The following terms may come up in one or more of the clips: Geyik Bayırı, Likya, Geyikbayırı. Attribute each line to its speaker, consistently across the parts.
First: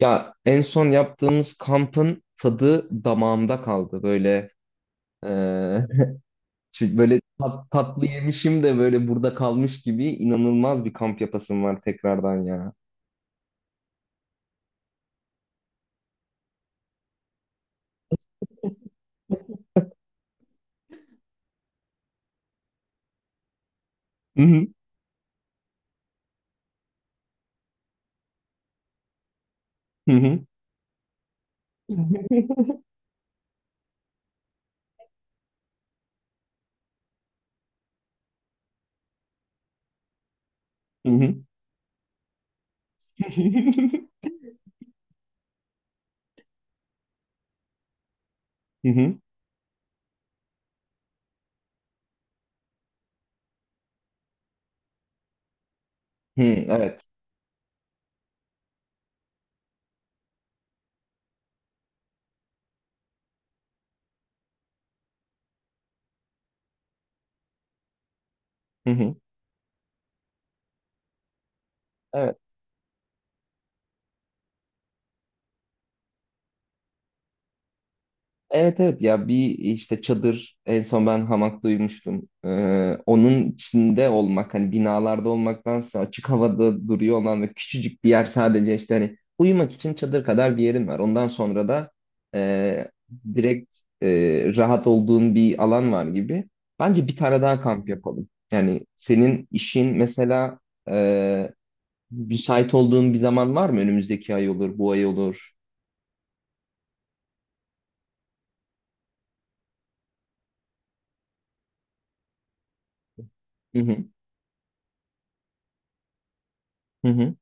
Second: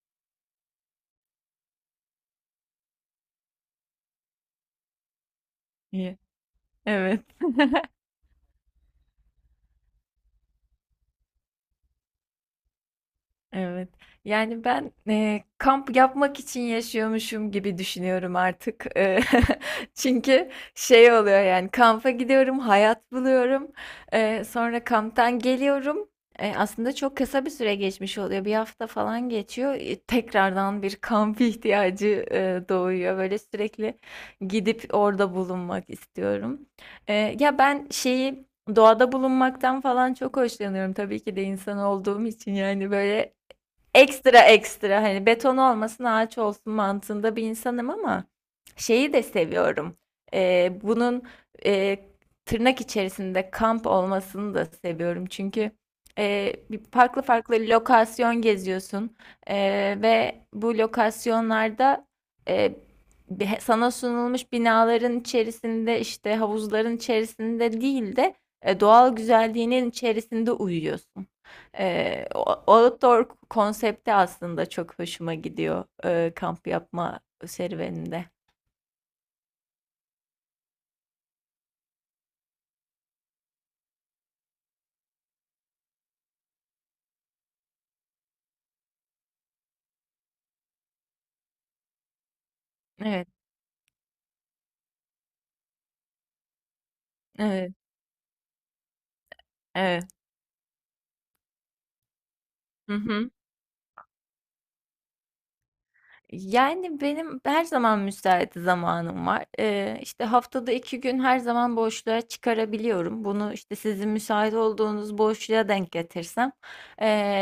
Speaker 1: Ya en son yaptığımız kampın tadı damağımda kaldı. Böyle eee,
Speaker 2: İyi.
Speaker 1: böyle
Speaker 2: Evet.
Speaker 1: tatlı yemişim de böyle burada kalmış gibi inanılmaz bir kamp yapasım var tekrardan ya.
Speaker 2: Evet. Yani ben, kamp yapmak için yaşıyormuşum gibi düşünüyorum artık. Çünkü şey oluyor yani kampa gidiyorum, hayat buluyorum.
Speaker 1: Hı hı,
Speaker 2: Sonra kamptan geliyorum. Aslında çok kısa bir süre geçmiş oluyor. Bir hafta falan geçiyor.
Speaker 1: hı hı.
Speaker 2: Tekrardan bir kamp ihtiyacı doğuyor. Böyle sürekli gidip orada bulunmak istiyorum. Ya ben şeyi doğada bulunmaktan falan çok hoşlanıyorum.
Speaker 1: Hı hı,
Speaker 2: Tabii
Speaker 1: hı hı.
Speaker 2: ki de insan olduğum için yani böyle ekstra ekstra hani beton olmasın ağaç olsun mantığında bir insanım ama
Speaker 1: Hı
Speaker 2: şeyi
Speaker 1: hı,
Speaker 2: de seviyorum. Bunun e, tırnak içerisinde kamp olmasını da seviyorum. Çünkü
Speaker 1: hı,
Speaker 2: bir
Speaker 1: evet.
Speaker 2: farklı farklı lokasyon geziyorsun. E, ve bu lokasyonlarda e, sana sunulmuş binaların içerisinde işte havuzların içerisinde değil de,
Speaker 1: Hı hı,
Speaker 2: doğal güzelliğinin içerisinde uyuyorsun.
Speaker 1: evet.
Speaker 2: O outdoor konsepti aslında çok hoşuma gidiyor, kamp yapma serüveninde.
Speaker 1: Evet evet ya bir işte çadır en son ben hamak duymuştum. Onun içinde olmak hani binalarda olmaktansa açık havada duruyor olan ve küçücük bir yer sadece işte hani uyumak için çadır kadar bir yerin var. Ondan sonra da e,
Speaker 2: Evet,
Speaker 1: direkt rahat olduğun bir alan var gibi. Bence bir tane daha
Speaker 2: evet,
Speaker 1: kamp yapalım. Yani senin işin
Speaker 2: evet.
Speaker 1: mesela e, müsait
Speaker 2: Hı
Speaker 1: olduğun bir
Speaker 2: hı.
Speaker 1: zaman var mı? Önümüzdeki ay olur, bu ay olur.
Speaker 2: Yani benim her zaman müsait zamanım var. İşte, haftada 2 gün her zaman boşluğa çıkarabiliyorum. Bunu işte,
Speaker 1: Hı hı.
Speaker 2: sizin müsait olduğunuz boşluğa denk getirsem,
Speaker 1: Hı hı.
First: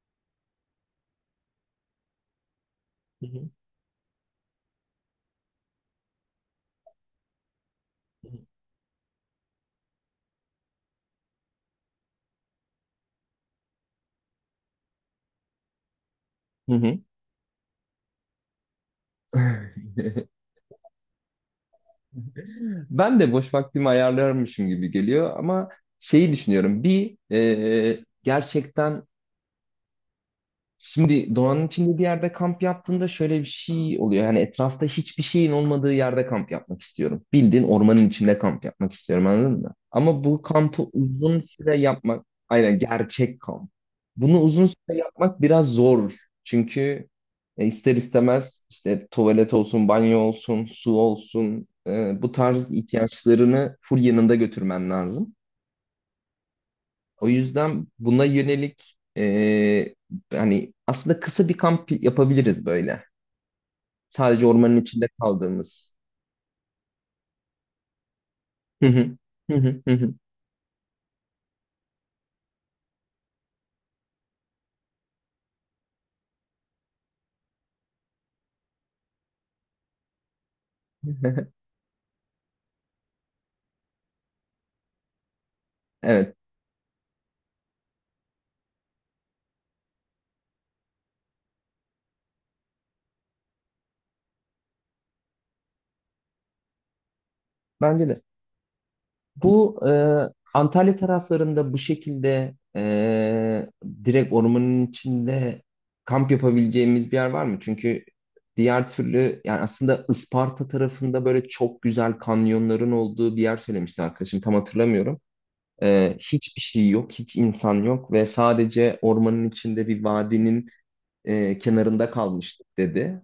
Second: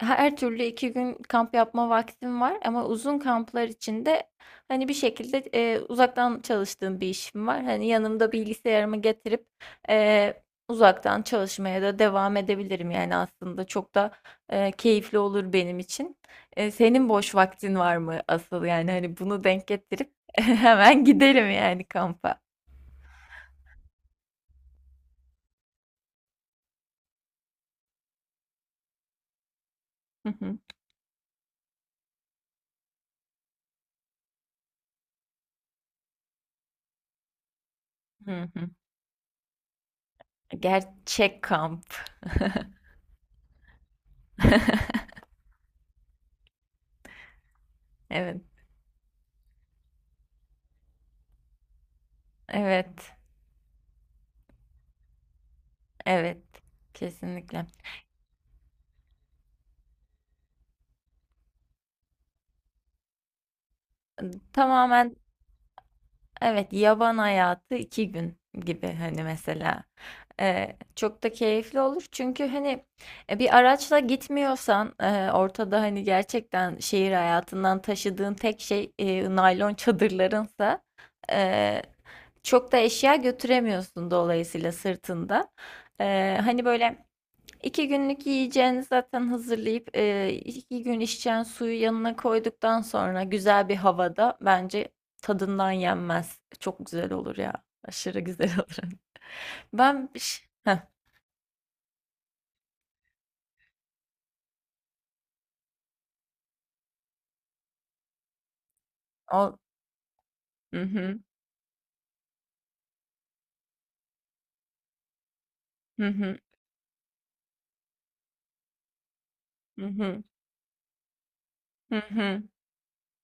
Speaker 2: her türlü 2 gün kamp yapma vaktim var ama uzun
Speaker 1: Hı hı.
Speaker 2: kamplar içinde hani, bir şekilde, uzaktan çalıştığım bir işim var. Hani, yanımda bilgisayarımı getirip, eee, uzaktan çalışmaya da devam edebilirim. Yani, aslında çok da, keyifli olur benim için.
Speaker 1: Hı hı.
Speaker 2: Senin boş vaktin var mı asıl? Yani, hani, bunu denk getirip hemen gidelim yani, kampa.
Speaker 1: Ben de boş vaktimi ayarlarmışım gibi geliyor ama şeyi düşünüyorum. Bir e, gerçekten
Speaker 2: Hı hı.
Speaker 1: Şimdi doğanın içinde bir yerde kamp yaptığında şöyle bir şey oluyor. Yani etrafta hiçbir şeyin olmadığı yerde kamp yapmak istiyorum. Bildiğin ormanın içinde
Speaker 2: Hı
Speaker 1: kamp
Speaker 2: hı.
Speaker 1: yapmak istiyorum, anladın mı? Ama bu kampı uzun
Speaker 2: Gerçek
Speaker 1: süre
Speaker 2: kamp.
Speaker 1: yapmak, aynen gerçek kamp. Bunu uzun süre yapmak biraz zor. Çünkü ister
Speaker 2: Evet.
Speaker 1: istemez işte tuvalet olsun, banyo olsun, su olsun, bu tarz
Speaker 2: Evet.
Speaker 1: ihtiyaçlarını full yanında götürmen lazım.
Speaker 2: Evet.
Speaker 1: O
Speaker 2: Kesinlikle.
Speaker 1: yüzden buna yönelik hani aslında kısa bir kamp yapabiliriz böyle. Sadece ormanın içinde
Speaker 2: Tamamen
Speaker 1: kaldığımız.
Speaker 2: evet, yaban hayatı iki gün
Speaker 1: Hı
Speaker 2: gibi
Speaker 1: hı.
Speaker 2: hani
Speaker 1: Hı hı,
Speaker 2: mesela.
Speaker 1: hı hı.
Speaker 2: Çok da keyifli olur çünkü hani, bir araçla gitmiyorsan, ortada hani gerçekten şehir hayatından taşıdığın tek şey naylon çadırlarınsa, e, çok da eşya götüremiyorsun dolayısıyla sırtında.
Speaker 1: Evet,
Speaker 2: Hani böyle. İki günlük yiyeceğini zaten hazırlayıp, iki gün içeceğin suyu yanına koyduktan sonra güzel bir havada bence tadından yenmez. Çok güzel olur ya.
Speaker 1: bence
Speaker 2: Aşırı
Speaker 1: de.
Speaker 2: güzel olur.
Speaker 1: Bu
Speaker 2: Heh,
Speaker 1: Antalya taraflarında bu şekilde direkt ormanın içinde kamp yapabileceğimiz bir yer var mı? Çünkü diğer türlü
Speaker 2: o.
Speaker 1: yani aslında Isparta
Speaker 2: Hı hı.
Speaker 1: tarafında böyle çok güzel kanyonların olduğu bir yer söylemişti arkadaşım. Tam hatırlamıyorum.
Speaker 2: Hı
Speaker 1: Ee,
Speaker 2: hı.
Speaker 1: hiçbir şey yok, hiç insan yok ve sadece ormanın
Speaker 2: Hı
Speaker 1: içinde bir
Speaker 2: hı.
Speaker 1: vadinin
Speaker 2: Hı
Speaker 1: kenarında
Speaker 2: hı.
Speaker 1: kalmıştık dedi.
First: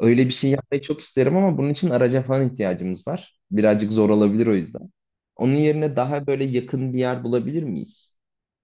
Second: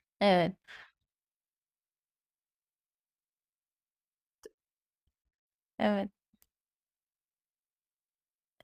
Speaker 1: Öyle bir şey
Speaker 2: Evet.
Speaker 1: yapmayı çok isterim ama bunun için araca falan ihtiyacımız var. Birazcık zor olabilir o yüzden. Onun yerine
Speaker 2: Evet.
Speaker 1: daha böyle yakın bir yer bulabilir miyiz?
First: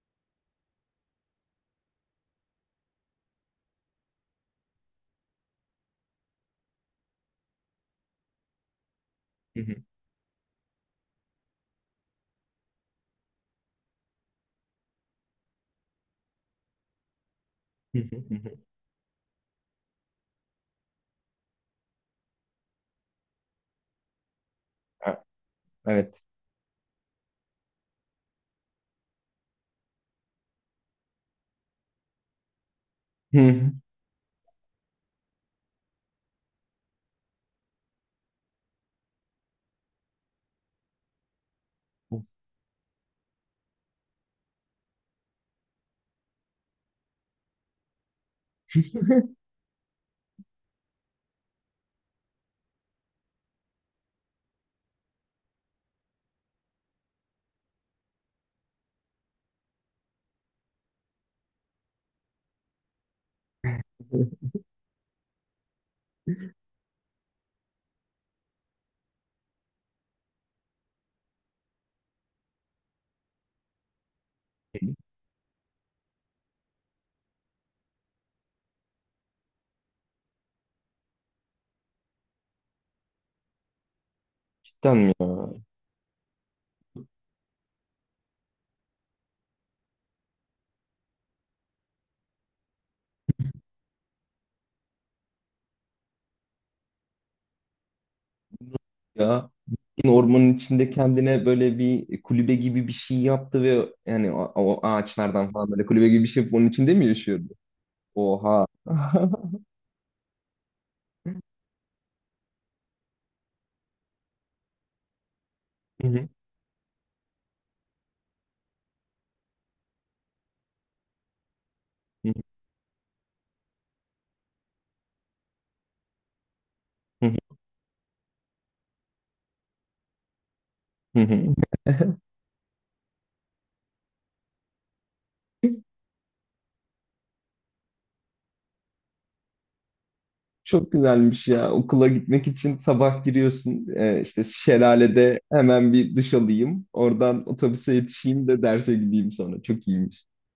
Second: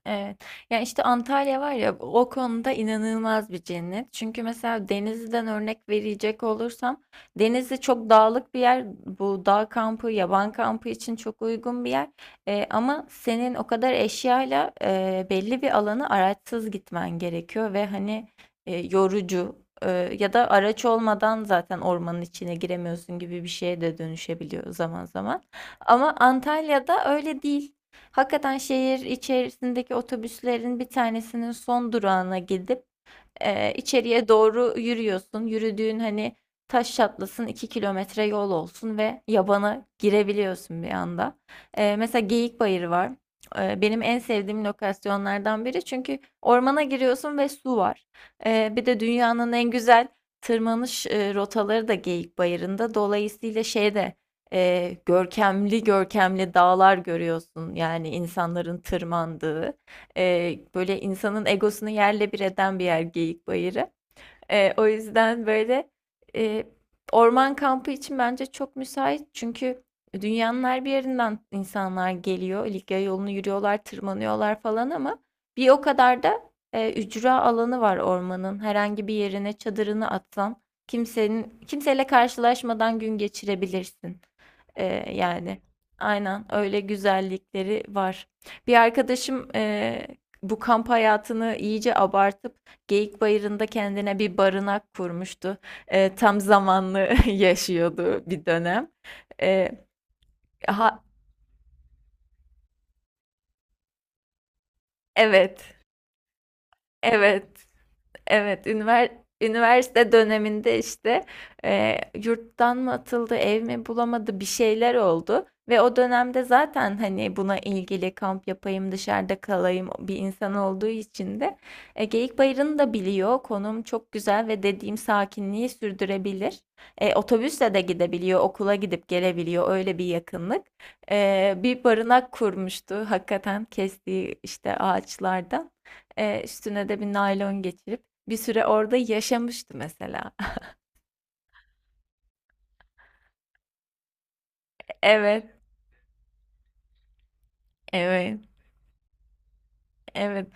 Speaker 2: Evet. Ya işte Antalya var ya, o konuda inanılmaz bir cennet. Çünkü mesela Denizli'den örnek verecek olursam, Denizli çok dağlık bir yer. Bu
Speaker 1: Hı
Speaker 2: dağ
Speaker 1: hı,
Speaker 2: kampı, yaban kampı için çok uygun bir yer. Ama senin o kadar eşyayla belli bir alanı araçsız gitmen gerekiyor ve
Speaker 1: hı hı,
Speaker 2: hani
Speaker 1: hı hı.
Speaker 2: e, yorucu e, ya da araç olmadan zaten ormanın içine giremiyorsun gibi bir şeye de dönüşebiliyor zaman
Speaker 1: Ha,
Speaker 2: zaman. Ama
Speaker 1: evet.
Speaker 2: Antalya'da öyle değil. Hakikaten şehir içerisindeki otobüslerin bir tanesinin son durağına gidip
Speaker 1: Hı hı.
Speaker 2: içeriye doğru yürüyorsun. Yürüdüğün hani taş çatlasın 2 kilometre yol olsun ve yabana girebiliyorsun bir anda. Mesela Geyikbayırı var. Benim en sevdiğim lokasyonlardan biri çünkü ormana giriyorsun ve su var. Bir de dünyanın en güzel tırmanış rotaları da Geyik Bayırında. Dolayısıyla şeyde görkemli görkemli dağlar görüyorsun yani insanların tırmandığı. Böyle, insanın egosunu yerle bir eden bir yer, Geyikbayırı. O yüzden böyle, eee, orman kampı için bence çok müsait. Çünkü dünyanın her bir yerinden insanlar geliyor. Likya yolunu yürüyorlar, tırmanıyorlar falan ama bir o kadar da, ücra alanı var ormanın. Herhangi bir yerine çadırını atsan kimsenin kimseyle karşılaşmadan gün geçirebilirsin.
Speaker 1: Cidden mi
Speaker 2: Yani
Speaker 1: ya?
Speaker 2: aynen öyle güzellikleri var. Bir arkadaşım, bu kamp hayatını iyice abartıp Geyikbayırı'nda kendine bir barınak kurmuştu. Tam zamanlı yaşıyordu bir dönem.
Speaker 1: Ya
Speaker 2: Eee,
Speaker 1: yine ormanın içinde
Speaker 2: ha
Speaker 1: kendine böyle bir kulübe gibi bir şey yaptı ve yani o, o ağaçlardan falan
Speaker 2: evet,
Speaker 1: böyle kulübe gibi bir şey yapıp onun içinde mi
Speaker 2: evet.
Speaker 1: yaşıyordu? Oha.
Speaker 2: Evet, üniversite döneminde, işte, yurttan mı atıldı, ev mi bulamadı, bir şeyler oldu ve o
Speaker 1: Hı hı,
Speaker 2: dönemde zaten, hani, buna ilgili kamp yapayım, dışarıda kalayım bir insan olduğu için de,
Speaker 1: hı
Speaker 2: Geyikbayırı'nı da biliyor. Konum çok güzel ve dediğim sakinliği sürdürebilir.
Speaker 1: hı,
Speaker 2: Otobüsle de gidebiliyor, okula gidip gelebiliyor, öyle bir yakınlık.
Speaker 1: hı hı, hı
Speaker 2: Bir barınak kurmuştu hakikaten kestiği, işte,
Speaker 1: hı.
Speaker 2: ağaçlardan. Üstüne de bir naylon geçirip bir süre orada yaşamıştı mesela.
Speaker 1: Çok güzelmiş ya. Okula gitmek için sabah giriyorsun. E, işte şelalede
Speaker 2: Evet,
Speaker 1: hemen bir duş alayım. Oradan otobüse
Speaker 2: evet,
Speaker 1: yetişeyim de derse gideyim sonra. Çok iyiymiş.
Speaker 2: evet.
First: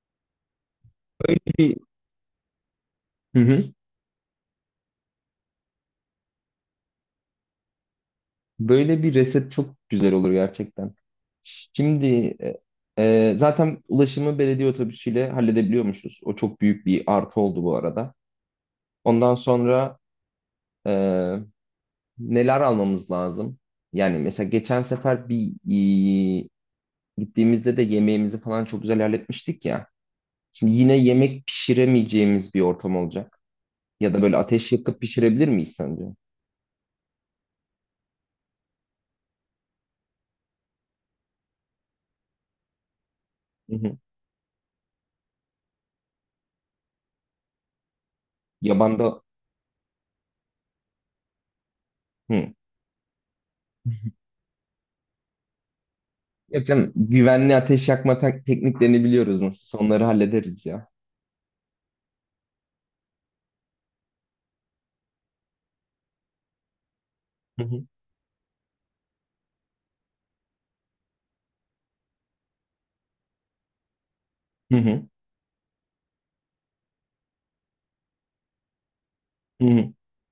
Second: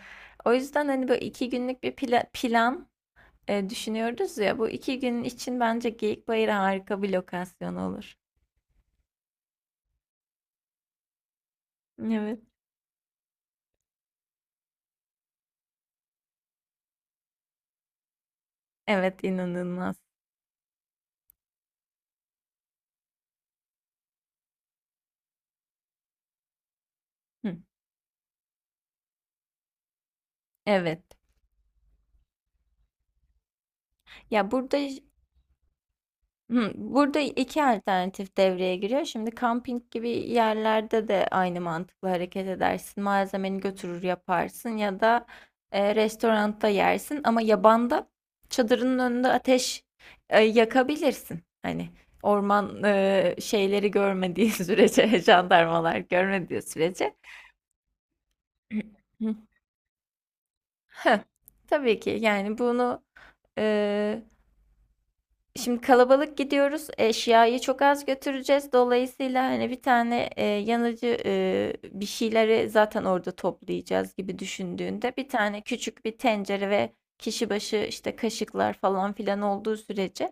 Speaker 2: O yüzden hani böyle
Speaker 1: Böyle
Speaker 2: iki
Speaker 1: bir,
Speaker 2: günlük bir plan,
Speaker 1: hı hı.
Speaker 2: düşünüyoruz ya. Bu iki gün için bence Geyikbayır harika bir lokasyon olur.
Speaker 1: Böyle bir reset çok güzel olur gerçekten. Şimdi
Speaker 2: Evet.
Speaker 1: e, zaten ulaşımı belediye otobüsüyle halledebiliyormuşuz. O çok büyük bir artı oldu bu arada.
Speaker 2: Evet,
Speaker 1: Ondan
Speaker 2: inanılmaz.
Speaker 1: sonra e, neler almamız lazım? Yani mesela geçen sefer bir
Speaker 2: Hı,
Speaker 1: Gittiğimizde de yemeğimizi falan çok güzel halletmiştik ya. Şimdi yine
Speaker 2: evet.
Speaker 1: yemek pişiremeyeceğimiz bir ortam olacak. Ya da böyle
Speaker 2: Ya
Speaker 1: ateş
Speaker 2: burada,
Speaker 1: yakıp pişirebilir miyiz sence?
Speaker 2: hı, burada 2 alternatif devreye giriyor. Şimdi kamping gibi yerlerde de aynı mantıkla hareket edersin. Malzemeni
Speaker 1: Hı hı.
Speaker 2: götürür yaparsın ya da, restoranda yersin ama yabanda çadırının
Speaker 1: Yabanda...
Speaker 2: önünde ateş yakabilirsin. Hani
Speaker 1: Hı.
Speaker 2: orman şeyleri görmediği sürece, jandarmalar görmediği
Speaker 1: Yok canım,
Speaker 2: sürece.
Speaker 1: güvenli ateş yakma tekniklerini biliyoruz nasıl. Onları hallederiz ya.
Speaker 2: Hı. Tabii ki yani bunu, e, şimdi kalabalık gidiyoruz. Eşyayı
Speaker 1: Hı
Speaker 2: çok
Speaker 1: hı.
Speaker 2: az götüreceğiz. Dolayısıyla hani bir tane yanıcı bir şeyleri zaten orada toplayacağız gibi
Speaker 1: Hı hı.
Speaker 2: düşündüğünde bir tane küçük bir tencere ve kişi başı işte kaşıklar falan filan
Speaker 1: Hı
Speaker 2: olduğu
Speaker 1: hı.
Speaker 2: sürece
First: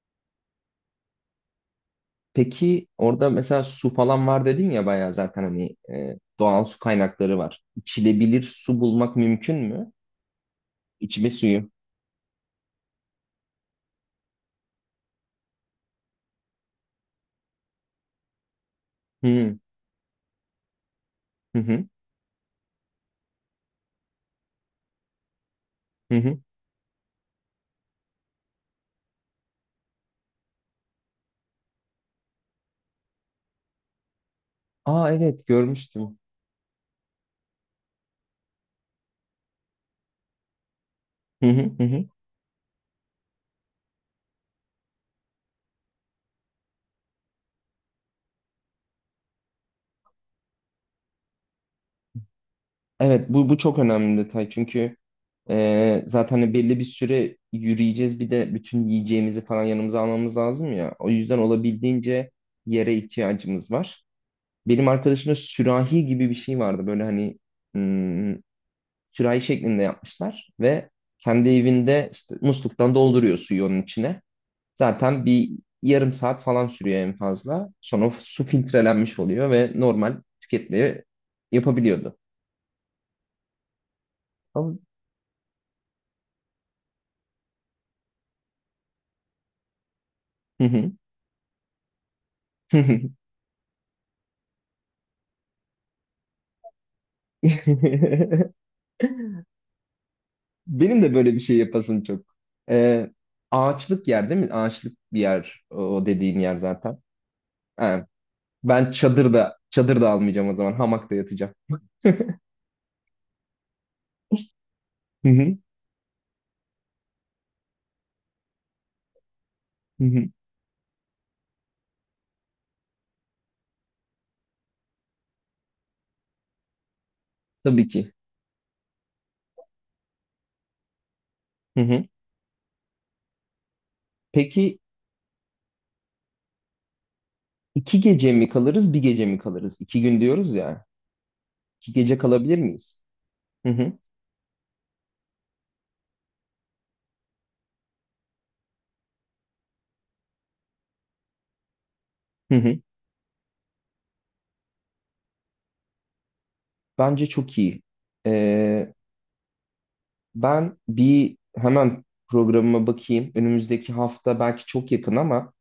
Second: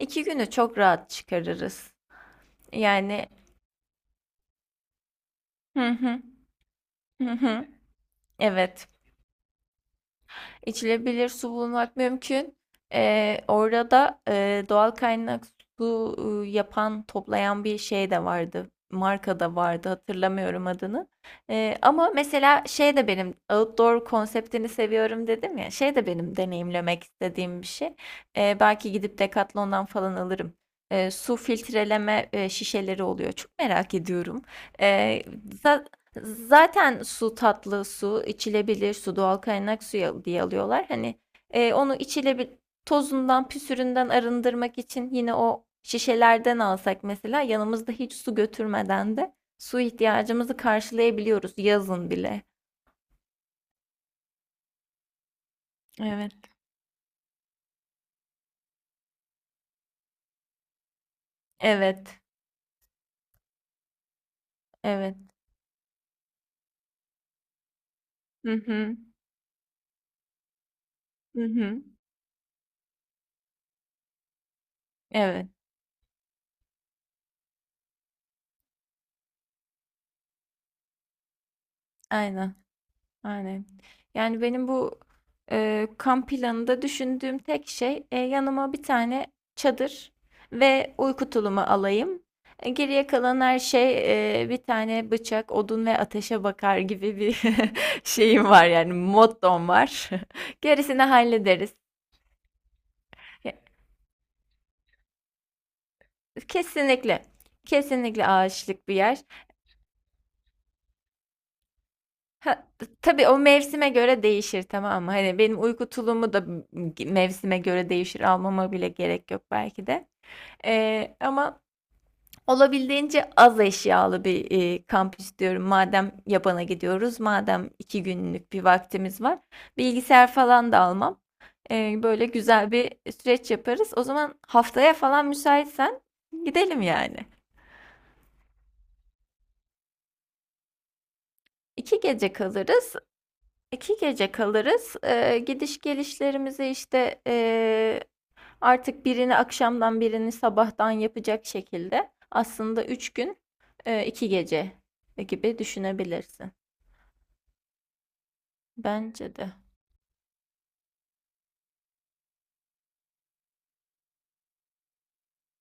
Speaker 2: iki günü çok rahat çıkarırız.
Speaker 1: Peki
Speaker 2: Yani,
Speaker 1: orada mesela su falan var dedin ya, bayağı zaten hani
Speaker 2: hı hı,
Speaker 1: doğal su
Speaker 2: hı
Speaker 1: kaynakları var.
Speaker 2: hı.
Speaker 1: İçilebilir su
Speaker 2: Evet.
Speaker 1: bulmak mümkün mü?
Speaker 2: İçilebilir
Speaker 1: İçme
Speaker 2: su
Speaker 1: suyu.
Speaker 2: bulmak mümkün. Orada da doğal kaynak su yapan, toplayan bir şey de vardı.
Speaker 1: Hı
Speaker 2: Marka da
Speaker 1: hı
Speaker 2: vardı, hatırlamıyorum adını.
Speaker 1: hı hı.
Speaker 2: Ama mesela şey de, benim outdoor konseptini seviyorum dedim ya. Şey de
Speaker 1: Hı
Speaker 2: benim
Speaker 1: hı.
Speaker 2: deneyimlemek istediğim bir şey. Belki gidip Decathlon'dan falan alırım. Su filtreleme şişeleri oluyor. Çok merak ediyorum.
Speaker 1: Aa,
Speaker 2: Ee,
Speaker 1: evet,
Speaker 2: za-
Speaker 1: görmüştüm.
Speaker 2: Zaten su, tatlı su, içilebilir su, doğal kaynak suyu diye alıyorlar. Hani,
Speaker 1: Hı hı hı.
Speaker 2: onu
Speaker 1: Hı.
Speaker 2: tozundan, püsüründen arındırmak için yine o şişelerden alsak mesela, yanımızda hiç su götürmeden de su ihtiyacımızı karşılayabiliyoruz yazın bile.
Speaker 1: Evet, bu çok önemli bir detay çünkü
Speaker 2: Evet.
Speaker 1: zaten hani belli bir süre yürüyeceğiz, bir de bütün yiyeceğimizi falan yanımıza almamız lazım ya. O yüzden
Speaker 2: Evet,
Speaker 1: olabildiğince yere ihtiyacımız var. Benim
Speaker 2: evet.
Speaker 1: arkadaşımda sürahi gibi bir şey vardı böyle hani hmm,
Speaker 2: Hı hı.
Speaker 1: sürahi şeklinde yapmışlar ve
Speaker 2: Hı
Speaker 1: kendi
Speaker 2: hı.
Speaker 1: evinde işte musluktan dolduruyor suyu onun içine. Zaten
Speaker 2: Evet,
Speaker 1: bir yarım saat falan sürüyor en fazla. Sonra su filtrelenmiş oluyor ve normal tüketmeyi yapabiliyordu.
Speaker 2: aynen. Aynen. Yani benim
Speaker 1: Ama-
Speaker 2: bu kamp planında düşündüğüm tek şey, yanıma bir tane çadır
Speaker 1: Hı
Speaker 2: ve uyku tulumu alayım.
Speaker 1: hı.
Speaker 2: Geriye kalan her şey, bir tane bıçak, odun ve ateşe bakar gibi bir şeyim var, yani mottom var.
Speaker 1: Benim
Speaker 2: Gerisini
Speaker 1: de böyle bir şey
Speaker 2: hallederiz.
Speaker 1: yapasım çok. Ee,
Speaker 2: Ya,
Speaker 1: Ağaçlık yer değil mi? Ağaçlık bir yer o o dediğin yer zaten.
Speaker 2: kesinlikle.
Speaker 1: Ha,
Speaker 2: Kesinlikle ağaçlık
Speaker 1: ben
Speaker 2: bir yer.
Speaker 1: çadırda almayacağım o zaman. Hamakta yatacağım.
Speaker 2: Ha, tabii o mevsime göre değişir, tamam mı?
Speaker 1: Hı
Speaker 2: Hani
Speaker 1: hı,
Speaker 2: benim uyku tulumu da mevsime göre değişir. Almama bile gerek yok belki
Speaker 1: hı
Speaker 2: de.
Speaker 1: hı.
Speaker 2: Ama olabildiğince az eşyalı bir kamp istiyorum. Madem yabana gidiyoruz, madem
Speaker 1: Tabii
Speaker 2: iki
Speaker 1: ki.
Speaker 2: günlük bir vaktimiz var. Bilgisayar falan da almam.
Speaker 1: Hı hı.
Speaker 2: Böyle güzel bir süreç yaparız. O zaman
Speaker 1: Peki
Speaker 2: haftaya falan müsaitsen gidelim yani.
Speaker 1: 2 gece mi kalırız, bir gece mi kalırız? 2 gün diyoruz ya. İki
Speaker 2: İki
Speaker 1: gece
Speaker 2: gece
Speaker 1: kalabilir
Speaker 2: kalırız.
Speaker 1: miyiz? Hı hı,
Speaker 2: 2 gece kalırız. Gidiş gelişlerimizi, işte, artık birini akşamdan birini sabahtan yapacak şekilde
Speaker 1: hı hı.
Speaker 2: aslında 3 gün, 2 gece gibi düşünebilirsin.
Speaker 1: Bence çok iyi. Ee,
Speaker 2: Bence de.
Speaker 1: ben bir hemen programıma bakayım. Önümüzdeki hafta belki çok yakın ama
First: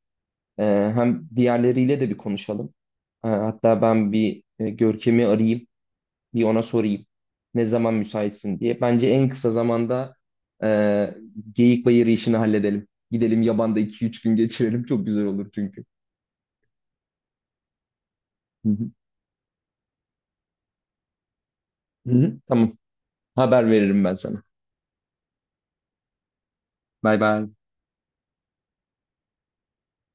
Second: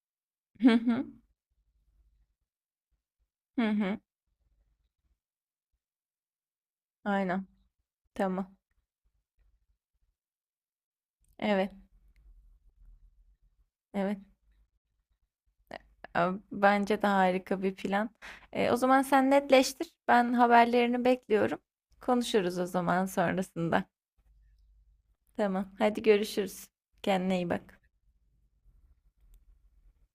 Speaker 2: Hı hı.
Speaker 1: Hem diğerleriyle de bir konuşalım. Ee,
Speaker 2: Hı
Speaker 1: hatta
Speaker 2: hı.
Speaker 1: ben bir Görkem'i arayayım, bir ona sorayım
Speaker 2: Aynen.
Speaker 1: ne zaman
Speaker 2: Tamam.
Speaker 1: müsaitsin diye. Bence en kısa zamanda e,
Speaker 2: Evet,
Speaker 1: Geyik Bayırı işini halledelim. Gidelim yabanda iki
Speaker 2: evet.
Speaker 1: üç gün geçirelim. Çok güzel olur çünkü.
Speaker 2: A bence de harika bir plan.
Speaker 1: Hı
Speaker 2: O
Speaker 1: hı.
Speaker 2: zaman sen netleştir. Ben haberlerini bekliyorum.
Speaker 1: Hı hı.
Speaker 2: Konuşuruz o
Speaker 1: Tamam,
Speaker 2: zaman
Speaker 1: haber
Speaker 2: sonrasında.
Speaker 1: veririm ben sana.
Speaker 2: Tamam. Hadi görüşürüz.
Speaker 1: Bay
Speaker 2: Kendine
Speaker 1: bay.
Speaker 2: iyi bak.